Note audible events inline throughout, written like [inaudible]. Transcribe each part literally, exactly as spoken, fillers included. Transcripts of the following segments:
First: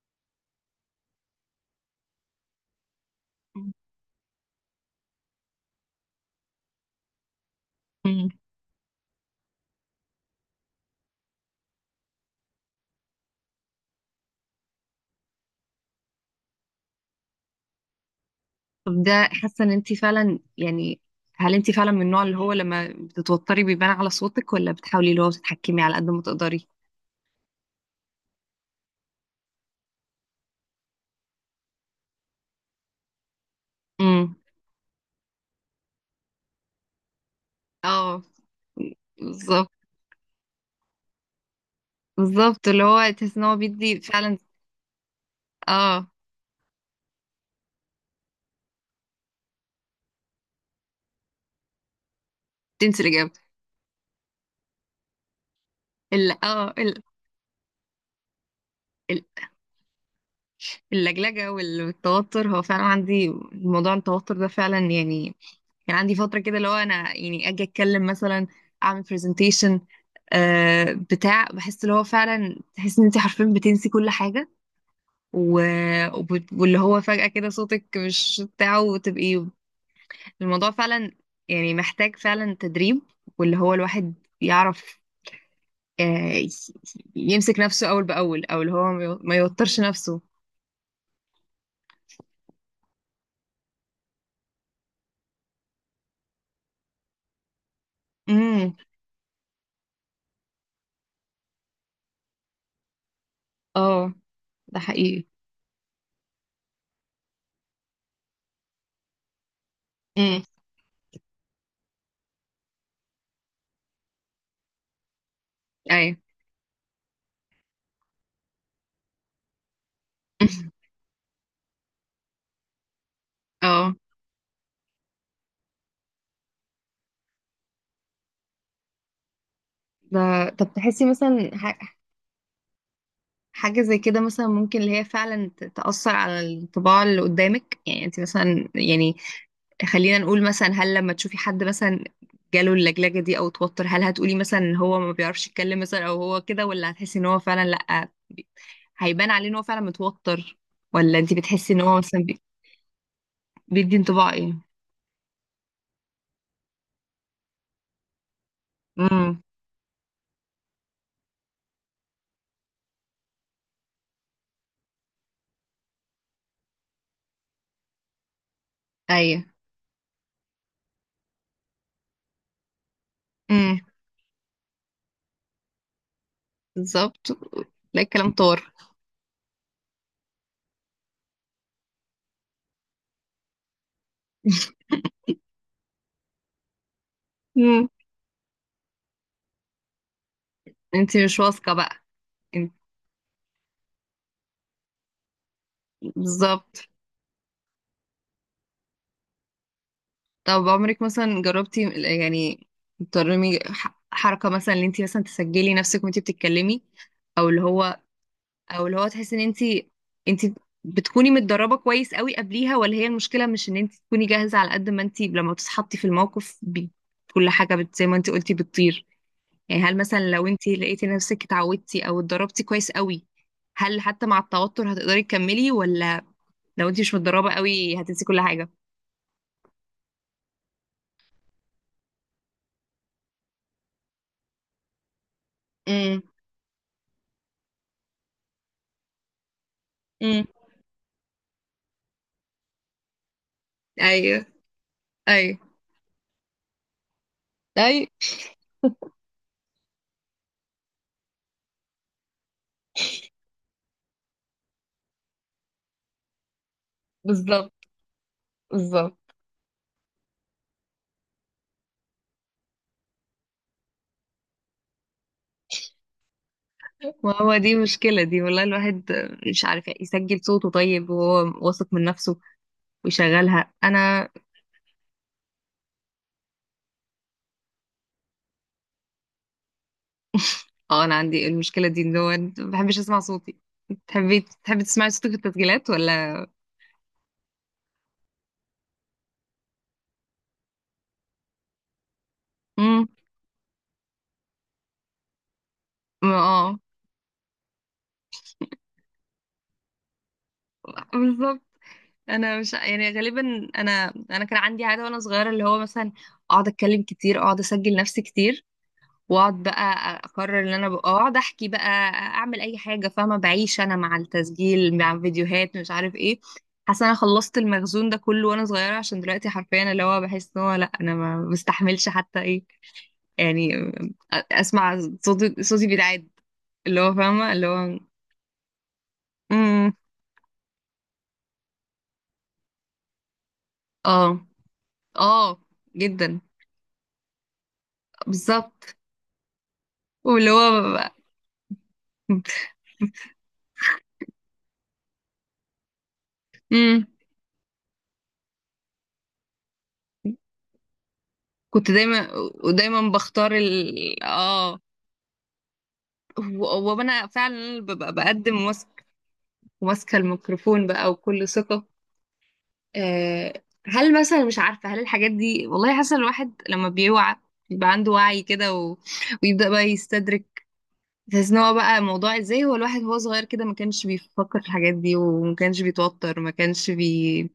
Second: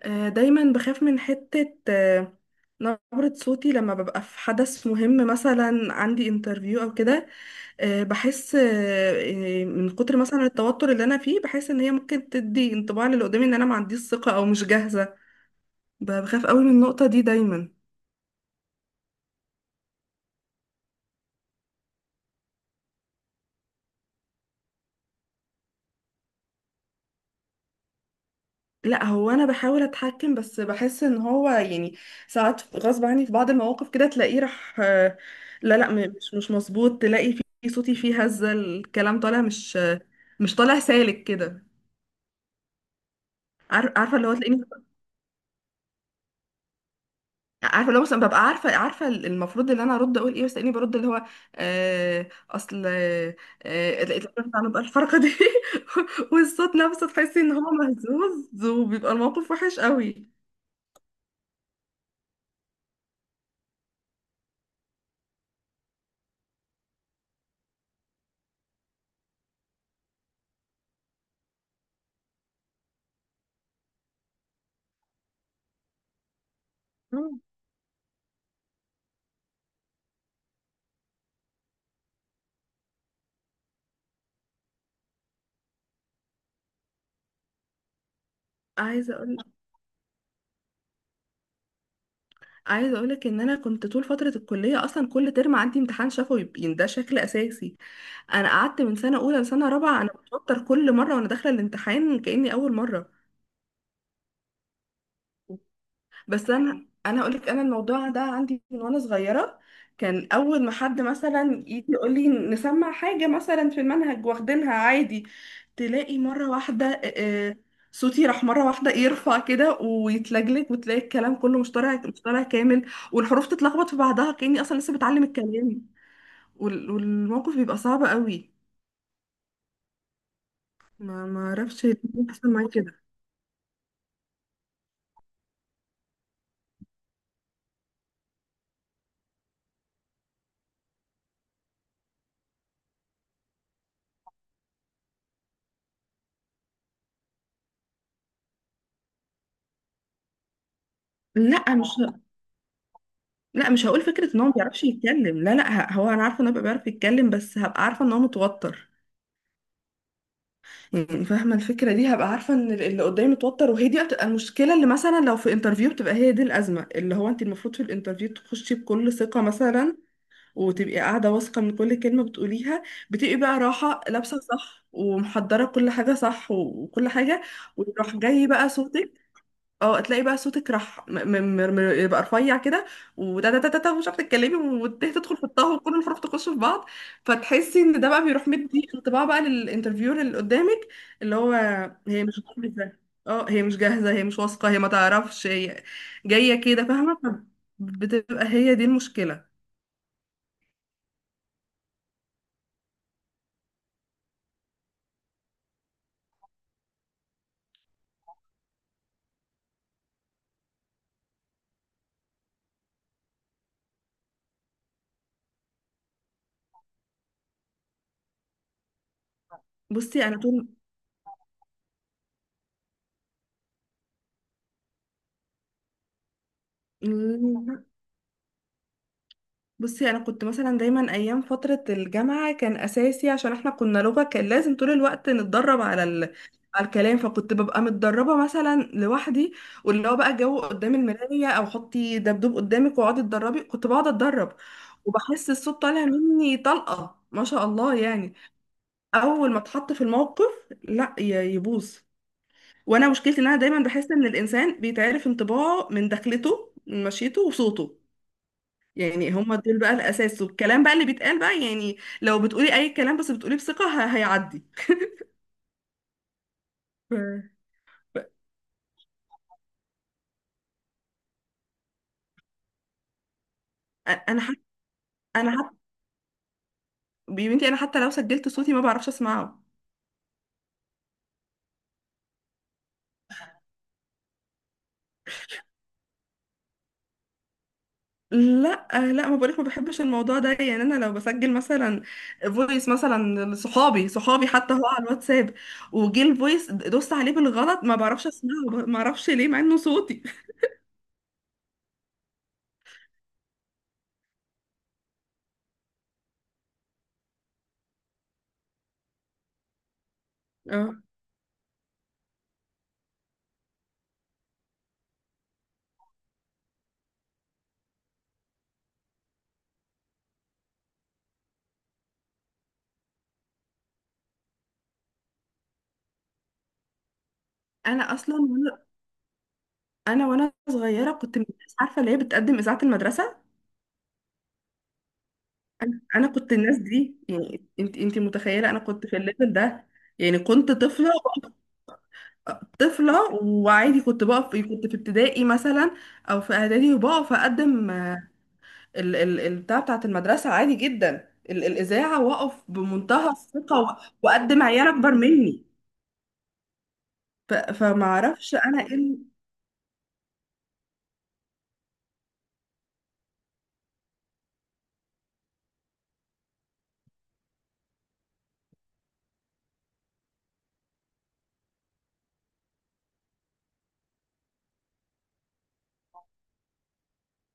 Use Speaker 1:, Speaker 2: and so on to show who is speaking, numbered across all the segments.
Speaker 1: آه، دايما بخاف من حتة آه، نبرة صوتي لما ببقى في حدث مهم مثلا عندي انترفيو او كده. آه،
Speaker 2: مم.
Speaker 1: بحس آه، آه، من كتر مثلا التوتر اللي انا فيه بحس ان هي ممكن تدي انطباع للي قدامي ان انا ما عنديش ثقة او مش جاهزة. ب- بخاف قوي من النقطة دي دايما.
Speaker 2: طب ده حاسه ان انت فعلا يعني، هل انت فعلا من النوع اللي هو لما بتتوتري بيبان على صوتك، ولا بتحاولي اللي هو تتحكمي على قد ما تقدري؟
Speaker 1: لا، هو انا بحاول اتحكم بس بحس ان هو يعني ساعات غصب عني في بعض المواقف كده
Speaker 2: امم،
Speaker 1: تلاقيه راح آه، لا، لا، م- مش مش مظبوط، تلاقي في صوتي
Speaker 2: اه،
Speaker 1: فيه هزة، الكلام طالع
Speaker 2: بالظبط.
Speaker 1: مش آه، مش طالع سالك كده.
Speaker 2: بالظبط، اللي هو تحس ان هو
Speaker 1: عار-
Speaker 2: بيدي
Speaker 1: عارفه اللي هو
Speaker 2: فعلا.
Speaker 1: تلاقيني
Speaker 2: اه،
Speaker 1: عارفه اللي هو مثلا ببقى عارفه عارفه المفروض اللي انا ارد اقول ايه بس تلاقيني برد اللي هو آه، اصل
Speaker 2: تنسي الاجابه.
Speaker 1: آه، آه، لقيت الراجل عمل بقى الحركه دي [laughs]
Speaker 2: ال اه
Speaker 1: والصوت
Speaker 2: ال
Speaker 1: نفسه تحسي ان هو مهزوز وبيبقى
Speaker 2: ال-
Speaker 1: الموقف وحش قوي.
Speaker 2: اللجلجه والتوتر، هو فعلا عندي موضوع التوتر ده فعلا يعني. كان عندي فتره كده اللي هو انا يعني اجي اتكلم مثلا، اعمل برزنتيشن. آه بتاع، بحس اللي هو فعلا تحس ان انت حرفيا بتنسي كل حاجه. و... وبت- واللي هو فجأة
Speaker 1: مم.
Speaker 2: كده صوتك مش بتاعه وتبقي. الموضوع فعلا يعني محتاج فعلا تدريب، واللي هو الواحد يعرف آه، ي- يمسك نفسه أول بأول، أو اللي هو ما
Speaker 1: عايزه
Speaker 2: يو- ما
Speaker 1: اقول،
Speaker 2: يوترش نفسه.
Speaker 1: عايزه اقولك ان انا كنت طول فتره الكليه اصلا كل ترم عندي امتحان شفوي يبقى ده شكل اساسي. انا
Speaker 2: امم،
Speaker 1: قعدت من سنه اولى لسنه رابعه انا بتوتر كل مره وانا داخله الامتحان كاني اول مره.
Speaker 2: اه، ده حقيقي.
Speaker 1: بس انا انا اقول لك انا الموضوع ده عندي من وانا صغيره. كان
Speaker 2: امم،
Speaker 1: اول ما حد مثلا يجي يقول لي نسمع حاجه مثلا في المنهج واخدينها عادي،
Speaker 2: ايوه.
Speaker 1: تلاقي مره واحده آه، آه، صوتي راح مره واحده يرفع كده ويتلجلج
Speaker 2: [laughs]
Speaker 1: وتلاقي الكلام كله مش طالع مش طالع كامل، والحروف تتلخبط
Speaker 2: اه.
Speaker 1: في بعضها كاني اصلا لسه بتعلم الكلام. وال- والموقف بيبقى صعب قوي.
Speaker 2: ده طب تحسي
Speaker 1: ما ما
Speaker 2: مثلا
Speaker 1: اعرفش
Speaker 2: ح-
Speaker 1: ليه بيحصل معايا كده.
Speaker 2: حاجة زي كده مثلا ممكن اللي هي فعلا ت- تأثر على الطباع اللي قدامك؟ يعني انت مثلا يعني، خلينا نقول مثلا، هل لما تشوفي حد مثلا جاله اللجلجة دي او توتر، هل هتقولي مثلا ان هو ما بيعرفش يتكلم مثلا او هو كده، ولا هتحسي ان هو فعلا لا بي- هيبان عليه ان هو فعلا متوتر؟ ولا انت بتحسي
Speaker 1: لا
Speaker 2: ان
Speaker 1: مش
Speaker 2: هو مثلا بي-؟
Speaker 1: لا، مش
Speaker 2: بيدي
Speaker 1: هقول
Speaker 2: انطباع
Speaker 1: فكرة ان هو
Speaker 2: ايه؟
Speaker 1: ما بيعرفش يتكلم. لا، لا، ه- هو انا عارفة ان هو بيبقى بيعرف يتكلم بس هبقى عارفة ان هو متوتر.
Speaker 2: امم،
Speaker 1: يعني فاهمة الفكرة دي، هبقى عارفة ان ال- اللي قدامي متوتر، وهي دي بتبقى المشكلة، اللي مثلا لو في انترفيو بتبقى هي دي الأزمة، اللي هو انت المفروض في الانترفيو تخشي بكل ثقة
Speaker 2: ايوه،
Speaker 1: مثلا، وتبقي قاعدة واثقة من كل كلمة بتقوليها، بتبقي بقى
Speaker 2: امم،
Speaker 1: راحة، لابسة صح، ومحضرة كل حاجة صح و- وكل
Speaker 2: بالظبط.
Speaker 1: حاجة،
Speaker 2: لا
Speaker 1: ويروح
Speaker 2: الكلام
Speaker 1: جاي بقى
Speaker 2: طار.
Speaker 1: صوتك. اه تلاقي بقى صوتك راح م- م- م- م- يبقى رفيع كده. وده ده ده ده ده ومش عارفه تتكلمي، وتدخل تدخل في الطه وكل الفروق تخش في بعض، فتحسي
Speaker 2: امم،
Speaker 1: ان ده بقى بيروح مدي انطباع بقى للانترفيور اللي قدامك.
Speaker 2: انت
Speaker 1: اللي
Speaker 2: مش
Speaker 1: هو
Speaker 2: واثقة بقى.
Speaker 1: هي مش
Speaker 2: انت-.
Speaker 1: جاهزه. اه، هي مش جاهزه، هي مش واثقه، هي ما تعرفش، هي جايه كده،
Speaker 2: بالظبط.
Speaker 1: فاهمه. بتبقى هي دي المشكله.
Speaker 2: طب عمرك مثلا جربتي يعني ترمي ح- حركة مثلا ان انت مثلا تسجلي نفسك وانت بتتكلمي؟ او اللي هو، او اللي هو تحس ان انت انت بتكوني متدربة كويس قوي قبليها، ولا هي المشكلة مش ان انت تكوني جاهزة، على قد ما انت لما بتتحطي في الموقف بي-، كل حاجة بت، زي ما انت قلتي، بتطير؟ يعني هل
Speaker 1: بصي
Speaker 2: مثلا
Speaker 1: انا
Speaker 2: لو انت لقيتي نفسك اتعودتي او اتدربتي كويس قوي، هل حتى مع التوتر هتقدري تكملي، ولا لو انت مش متدربة
Speaker 1: طول
Speaker 2: قوي هتنسي كل حاجة؟
Speaker 1: بصي، انا كنت مثلا دايما ايام فتره الجامعه كان اساسي عشان احنا كنا لغه كان لازم طول الوقت نتدرب على
Speaker 2: امم،
Speaker 1: ال... على الكلام، فكنت ببقى متدربه مثلا لوحدي، واللي هو بقى
Speaker 2: امم،
Speaker 1: جو قدام المرايه او حطي دبدوب قدامك واقعدي اتدربي. كنت بقعد
Speaker 2: ايوه،
Speaker 1: اتدرب وبحس
Speaker 2: ايوه،
Speaker 1: الصوت طالع مني طلقه، ما شاء الله
Speaker 2: اي،
Speaker 1: يعني. اول ما اتحط في الموقف، لا ي- يبوظ. وانا مشكلتي ان انا دايما بحس ان الانسان بيتعرف انطباعه من دخلته، من مشيته،
Speaker 2: بالظبط،
Speaker 1: وصوته.
Speaker 2: بالظبط.
Speaker 1: يعني هم دول بقى الأساس، والكلام بقى اللي بيتقال بقى، يعني لو بتقولي أي كلام بس بتقوليه بثقة ه- هيعدي. ف-
Speaker 2: وهو دي مشكلة،
Speaker 1: ف-
Speaker 2: دي والله الواحد مش عارف يسجل صوته طيب وهو واثق من نفسه ويشغلها. انا
Speaker 1: أنا حتى أنا حتى بنتي، أنا حتى لو سجلت صوتي ما بعرفش أسمعه.
Speaker 2: اه، انا عندي المشكله دي ان هو ما بحبش اسمع صوتي. تحبي، تحبي تسمعي صوتك في التسجيلات ولا؟
Speaker 1: لا، لا، ما بقولك ما بحبش الموضوع ده يعني. انا لو بسجل مثلا فويس
Speaker 2: امم،
Speaker 1: مثلا لصحابي، صحابي حتى، هو على الواتساب وجه الفويس
Speaker 2: اه،
Speaker 1: دوست عليه بالغلط ما بعرفش اسمعه. ما اعرفش ليه مع انه صوتي.
Speaker 2: بالظبط. انا مش يعني غالبا، انا انا كان عندي عاده وانا صغيره اللي هو مثلا اقعد اتكلم كتير، اقعد اسجل نفسي كتير، واقعد بقى اقرر ان انا
Speaker 1: اه،
Speaker 2: بقى اقعد احكي بقى، اعمل اي حاجه، فاهمه؟ بعيش انا مع التسجيل، مع فيديوهات، مش عارف ايه. حاسه انا خلصت المخزون ده كله وانا صغيره، عشان دلوقتي حرفيا اللي هو بحس ان هو لا، انا ما بستحملش حتى ايه يعني، اسمع صوتي. صوتي بيتعاد، اللي هو فاهمه اللي هو.
Speaker 1: انا اصلا وانا-
Speaker 2: امم،
Speaker 1: انا وانا صغيره كنت من الناس عارفه اللي هي بتقدم اذاعه المدرسه.
Speaker 2: اه، اه،
Speaker 1: انا أنا
Speaker 2: جدا،
Speaker 1: كنت الناس دي، يعني انت انت متخيله انا
Speaker 2: بالظبط.
Speaker 1: كنت في الليفل ده، يعني
Speaker 2: واللي
Speaker 1: كنت
Speaker 2: هو،
Speaker 1: طفله. طفله وعادي كنت بقف، كنت في ابتدائي مثلا او في اعدادي
Speaker 2: امم،
Speaker 1: وبقف اقدم ال ال البتاع بتاعت المدرسه عادي جدا، ال
Speaker 2: كنت
Speaker 1: الاذاعه،
Speaker 2: دايما،
Speaker 1: واقف
Speaker 2: ودايما
Speaker 1: بمنتهى
Speaker 2: بختار
Speaker 1: الثقه و-
Speaker 2: ال
Speaker 1: واقدم
Speaker 2: اه.
Speaker 1: عيال اكبر مني.
Speaker 2: و- وانا
Speaker 1: ف
Speaker 2: فعلا
Speaker 1: فما
Speaker 2: ببقى
Speaker 1: اعرفش
Speaker 2: بقدم
Speaker 1: انا
Speaker 2: وماسك-،
Speaker 1: ايه.
Speaker 2: وماسكه الميكروفون بقى وكل ثقه. آه، هل مثلا، مش عارفه هل الحاجات دي، والله حاسه الواحد لما بيوعى بيبقى عنده وعي كده و... ويبدأ بقى يستدرك، تحس ان هو بقى موضوع ازاي هو الواحد وهو صغير كده ما كانش بيفكر في الحاجات دي، وما كانش بيتوتر، ما كانش بي،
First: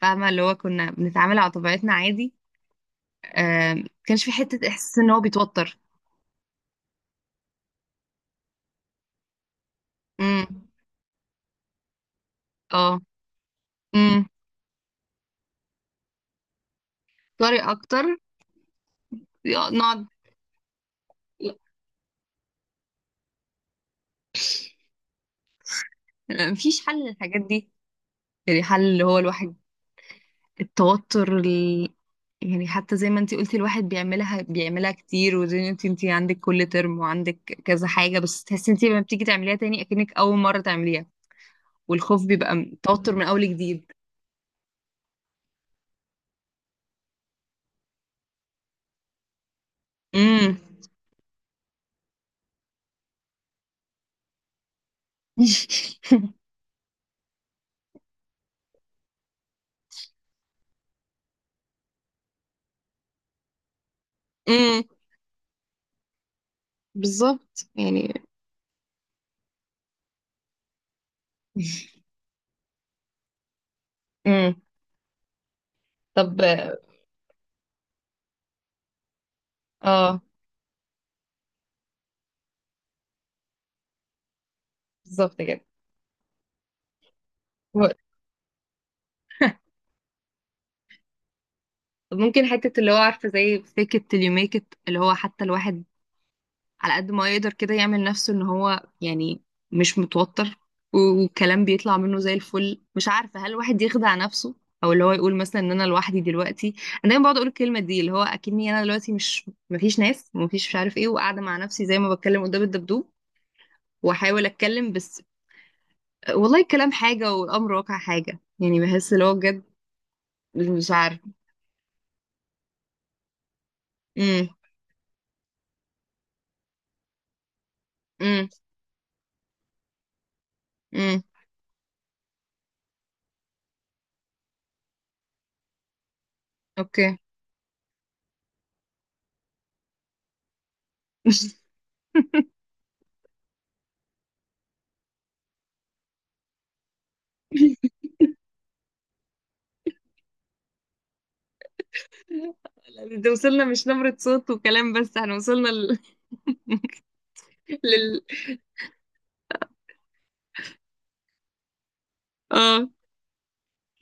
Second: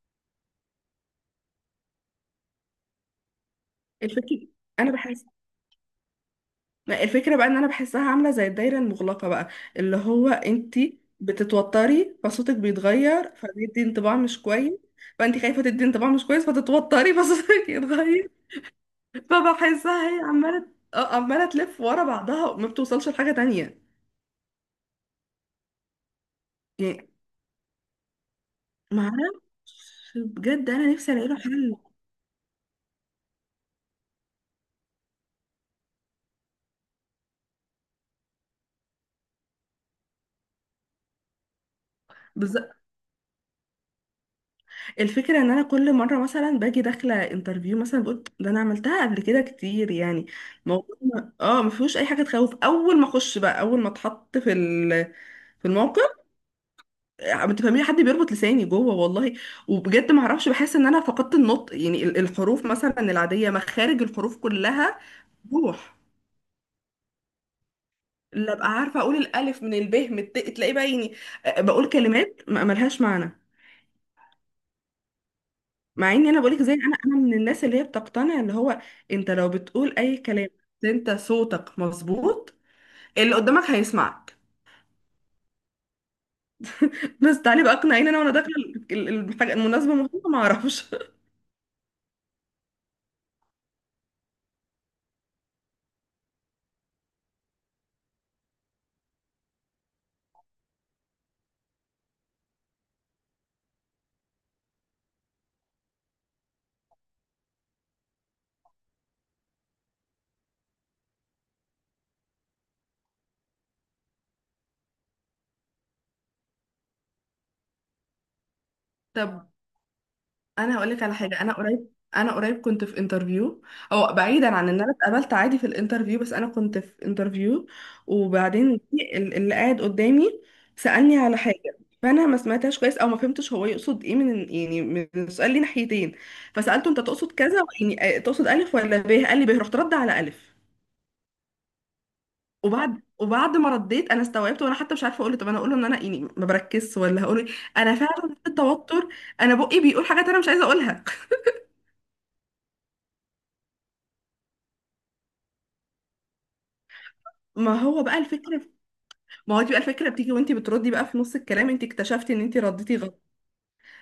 Speaker 2: فاهمه؟ اللي هو كنا بنتعامل على طبيعتنا عادي، آه ما كانش في
Speaker 1: الفكره
Speaker 2: حته
Speaker 1: انا
Speaker 2: احساس ان هو
Speaker 1: بحس،
Speaker 2: بيتوتر.
Speaker 1: ما الفكرة بقى ان انا بحسها عاملة زي الدايرة المغلقة بقى، اللي هو
Speaker 2: امم،
Speaker 1: انتي بتتوتري فصوتك
Speaker 2: اه،
Speaker 1: بيتغير فبيدي انطباع
Speaker 2: امم.
Speaker 1: مش كويس، فانتي خايفة تدي انطباع مش كويس فتتوتري [laughs]
Speaker 2: طري
Speaker 1: فصوتك
Speaker 2: اكتر.
Speaker 1: يتغير.
Speaker 2: يا-، نقعد.
Speaker 1: فبحسها هي عمالة، آه، عمالة تلف ورا بعضها وما بتوصلش لحاجة تانية
Speaker 2: لا، مفيش حل
Speaker 1: يعني.
Speaker 2: للحاجات دي. يعني حل اللي هو
Speaker 1: معرفش
Speaker 2: الواحد،
Speaker 1: بجد، انا نفسي الاقي
Speaker 2: التوتر
Speaker 1: له
Speaker 2: ال...،
Speaker 1: حل.
Speaker 2: يعني حتى زي ما انتي قلتي، الواحد بيعملها، بيعملها كتير، وزي ما انتي انتي عندك كل ترم، وعندك كذا حاجة، بس تحسي انتي لما بتيجي تعمليها تاني اكنك اول مرة تعمليها، والخوف بيبقى م- توتر من اول جديد.
Speaker 1: الفكرة ان انا كل مرة مثلا باجي داخلة انترفيو مثلا بقول ده انا عملتها قبل كده كتير يعني،
Speaker 2: امم.
Speaker 1: موضوع ما- اه ما فيهوش اي حاجة تخوف. اول ما اخش بقى، اول ما اتحط في ال، في الموقف،
Speaker 2: [laughs]
Speaker 1: ما تفهمي حد بيربط لساني جوه والله. وبجد ما اعرفش بحس ان انا فقدت النطق يعني ال- الحروف مثلا العادية، مخارج الحروف
Speaker 2: امم،
Speaker 1: كلها روح
Speaker 2: بالظبط يعني.
Speaker 1: لا ابقى عارفة اقول الالف من الب من الت، تلاقي بقى يعني، آه، بقول كلمات ما- ملهاش معنى.
Speaker 2: امم،
Speaker 1: مع اني انا
Speaker 2: طب،
Speaker 1: بقولك زي انا انا من الناس اللي هي بتقتنع اللي هو انت لو بتقول اي
Speaker 2: اه،
Speaker 1: كلام بس انت صوتك مظبوط، اللي قدامك هيسمعك.
Speaker 2: بالظبط كده.
Speaker 1: بس تعالي بقى
Speaker 2: هو-،
Speaker 1: اقنعيني انا وانا داخله ال- ال- الحاجه المناسبه مهمه، ما اعرفش.
Speaker 2: ممكن حتة اللي هو عارفة زي fake it till you make it، اللي هو حتى الواحد على قد ما يقدر كده يعمل نفسه ان هو يعني مش متوتر، و- والكلام بيطلع منه زي الفل. مش عارفة هل الواحد يخدع نفسه، او اللي هو يقول مثلا ان انا لوحدي دلوقتي. انا دايما بقعد اقول الكلمة دي اللي هو اكني انا دلوقتي مش، مفيش ناس ومفيش مش عارف ايه، وقاعدة مع نفسي زي ما بتكلم قدام الدبدوب، واحاول اتكلم بس. والله الكلام حاجة والامر واقع حاجة، يعني بحس
Speaker 1: [laughs]
Speaker 2: اللي هو
Speaker 1: طب
Speaker 2: بجد
Speaker 1: انا هقول
Speaker 2: مش
Speaker 1: لك على
Speaker 2: عارف.
Speaker 1: حاجه. انا قريب انا قريب كنت في انترفيو، او بعيدا
Speaker 2: امم،
Speaker 1: عن ان انا اتقابلت عادي في الانترفيو، بس انا كنت في انترفيو.
Speaker 2: امم،
Speaker 1: وبعدين في ال- اللي قاعد قدامي سالني
Speaker 2: امم،
Speaker 1: على حاجه، فانا ما سمعتهاش كويس او ما فهمتش هو يقصد ايه، من يعني من السؤال ليه ناحيتين. فسالته انت
Speaker 2: اوكي.
Speaker 1: تقصد كذا يعني، آه، تقصد الف ولا ب؟ قال لي ب. رحت رد على الف.
Speaker 2: [laughs]
Speaker 1: وبعد وبعد ما رديت انا استوعبت، وانا حتى مش عارفه اقول له، طب انا اقول له ان انا يعني ما بركزش، ولا هقول ايه؟ انا فعلا في التوتر انا بقي بيقول حاجات انا مش عايزه اقولها.
Speaker 2: لا، ده وصلنا مش نبرة صوت وكلام بس، احنا وصلنا
Speaker 1: ما هو بقى
Speaker 2: ل...، [laughs]
Speaker 1: الفكرة، ما هو دي بقى الفكرة، بتيجي وانت بتردي بقى في نص الكلام انت اكتشفتي ان انت
Speaker 2: اه.
Speaker 1: رديتي غلط،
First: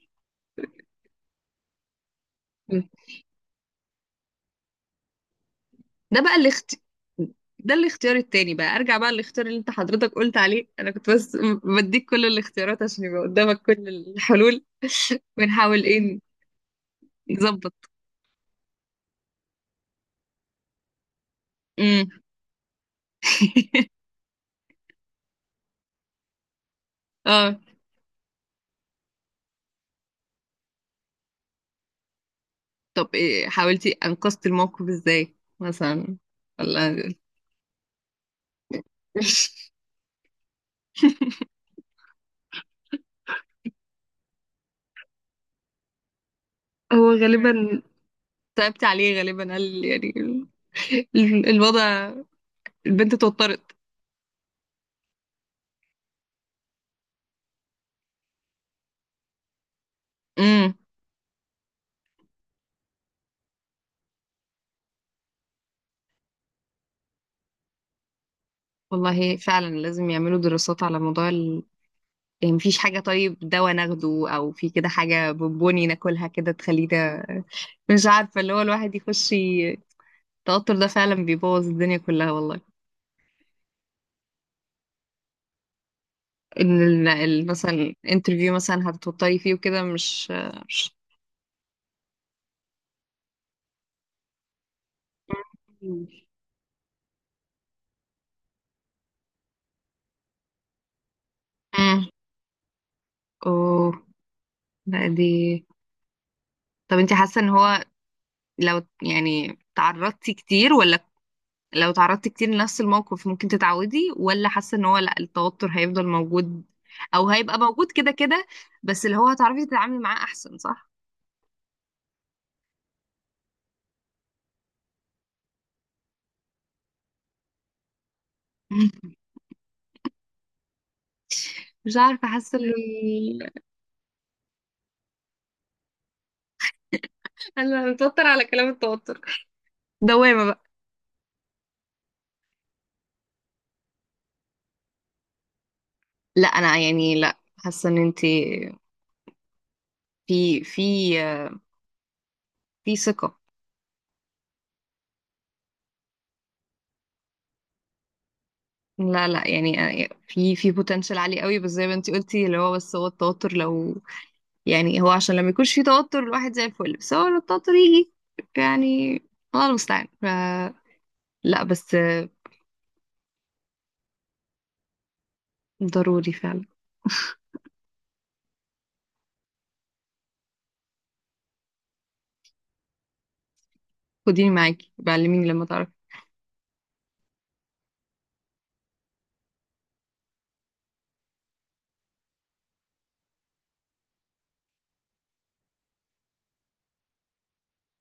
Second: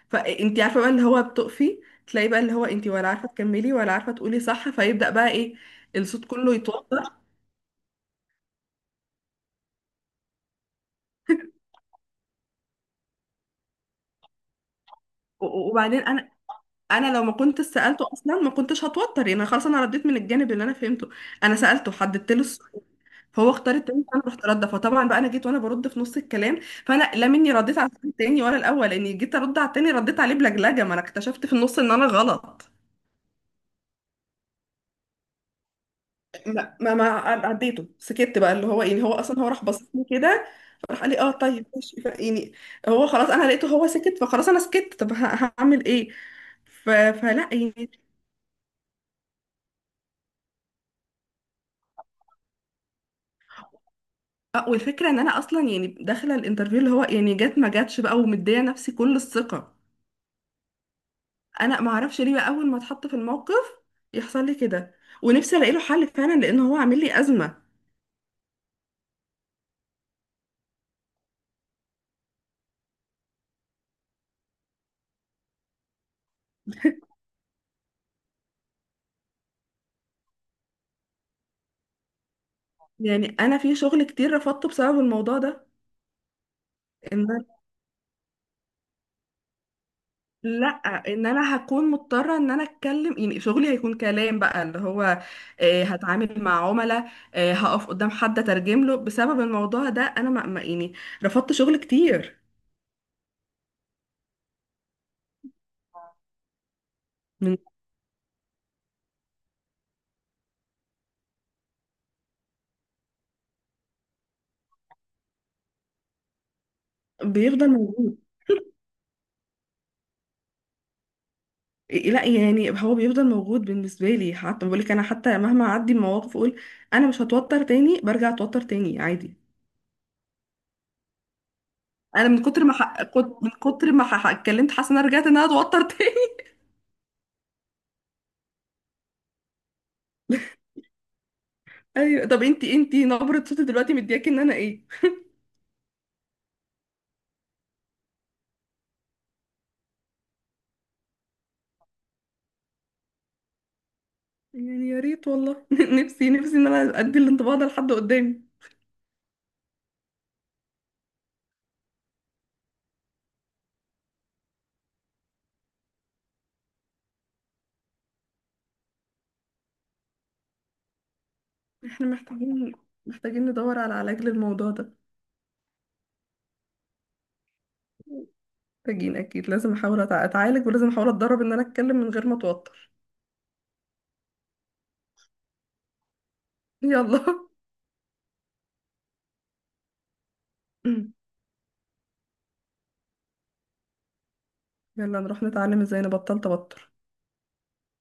Speaker 1: فانت عارفة بقى اللي هو بتقفي، تلاقي بقى اللي هو انت ولا عارفة تكملي ولا عارفة تقولي صح، فيبدأ بقى ايه،
Speaker 2: ده
Speaker 1: الصوت
Speaker 2: بقى
Speaker 1: كله
Speaker 2: الاخت...،
Speaker 1: يتوتر.
Speaker 2: ده الاختيار التاني، بقى ارجع بقى للاختيار اللي انت حضرتك قلت عليه، انا كنت بس م- بديك كل الاختيارات عشان يبقى قدامك كل الحلول [laughs]
Speaker 1: و-
Speaker 2: ونحاول
Speaker 1: وبعدين
Speaker 2: ايه.
Speaker 1: انا انا لو ما كنت
Speaker 2: نظبط.
Speaker 1: سألته اصلا ما كنتش هتوتر، يعني انا خلاص انا رديت من الجانب اللي انا فهمته، انا سألته
Speaker 2: امم.
Speaker 1: حددت له السؤال، فهو اختار التاني،
Speaker 2: [laughs]
Speaker 1: فانا رحت رد، فطبعا بقى انا جيت وانا برد في نص الكلام، فانا لا مني
Speaker 2: اه،
Speaker 1: رديت على التاني ولا الاول، لاني جيت ارد على التاني رديت عليه بلجلجة، ما انا اكتشفت في النص ان انا غلط.
Speaker 2: طب إيه، حاولتي انقذتي الموقف ازاي مثلا،
Speaker 1: ما ما, ما
Speaker 2: ولا [laughs]
Speaker 1: عديته، سكت بقى اللي هو يعني، هو اصلا هو راح بصني كده، فراح قال لي اه طيب ماشي ف- يعني. هو خلاص، انا لقيته هو سكت فخلاص انا سكت، طب ه- هعمل ايه؟ ف...
Speaker 2: هو
Speaker 1: فلا
Speaker 2: غالبا
Speaker 1: يعني.
Speaker 2: تعبت عليه غالبا، قال يعني ال-، ال- الوضع، البنت اتوترت.
Speaker 1: آه، والفكره ان انا اصلا يعني داخله الانترفيو اللي هو يعني، جت ما جاتش بقى ومديه نفسي كل الثقه،
Speaker 2: امم.
Speaker 1: انا ما اعرفش ليه بقى اول ما اتحط في الموقف يحصل لي كده. ونفسي الاقي له حل فعلا لان هو عامل لي ازمه.
Speaker 2: والله فعلا لازم يعملوا دراسات على موضوع، يعني مفيش حاجة طيب دواء ناخده أو في كده حاجة بونبوني ناكلها كده تخلينا؟ [laughs] مش عارفة اللي هو الواحد يخش ي-، التوتر ده فعلا بيبوظ الدنيا كلها والله.
Speaker 1: يعني انا في شغل كتير رفضته بسبب الموضوع ده.
Speaker 2: إن ال-، ال- مثلا انترفيو مثلا هتتوتري فيه وكده، مش
Speaker 1: لا،
Speaker 2: مش
Speaker 1: ان انا هكون مضطره ان انا اتكلم، يعني شغلي هيكون كلام بقى اللي هو آه، هتعامل مع عملاء، آه، هقف قدام حد اترجم له بسبب الموضوع ده انا ما ما- يعني رفضت شغل
Speaker 2: مم.
Speaker 1: كتير.
Speaker 2: اوه، لا دي، طب انت حاسة ان
Speaker 1: من
Speaker 2: هو لو يعني تعرضتي كتير ولا، لو تعرضتي كتير لنفس الموقف ممكن تتعودي، ولا حاسة ان هو لا التوتر هيفضل موجود، او هيبقى
Speaker 1: بيفضل
Speaker 2: موجود كده
Speaker 1: موجود،
Speaker 2: كده؟ بس اللي هو هتعرفي تتعاملي معاه احسن، صح؟
Speaker 1: لا يعني هو بيفضل موجود بالنسبه لي، حتى بقول لك انا حتى مهما اعدي المواقف اقول انا مش هتوتر تاني برجع اتوتر تاني
Speaker 2: [laughs]
Speaker 1: عادي.
Speaker 2: مش عارفة
Speaker 1: انا من
Speaker 2: حاسة ان
Speaker 1: كتر ما ح... كنت-
Speaker 2: ال-،
Speaker 1: من كتر ما ح... اتكلمت حاسه ان انا رجعت ان انا اتوتر تاني.
Speaker 2: انا متوتر على كلام التوتر، دوامة بقى.
Speaker 1: [laughs] ايوه. طب انتي انتي نبره صوتي دلوقتي مدياكي ان انا ايه؟
Speaker 2: لا انا يعني، لا حاسة ان انت في في في ثقة.
Speaker 1: يعني يا ريت والله [laughs] نفسي نفسي ان انا ادي الانطباع ده لحد قدامي.
Speaker 2: لا لا، يعني يعني في في بوتنشال عالي قوي، بس زي ما انت قلتي اللي هو بس هو التوتر لو، يعني هو عشان لما يكونش فيه توتر الواحد زي الفل، بس هو لو التوتر يجي يعني، الله المستعان ف-، لا بس.
Speaker 1: احنا محتاجين، محتاجين ندور على علاج للموضوع ده.
Speaker 2: ضروري فعلا.
Speaker 1: محتاجين اكيد، لازم احاول أتع- اتعالج، ولازم احاول اتدرب ان انا اتكلم من غير ما اتوتر.
Speaker 2: خديني معاكي، بعلميني لما تعرفي.
Speaker 1: يلا [laughs] يلا نروح نتعلم ازاي نبطل توتر.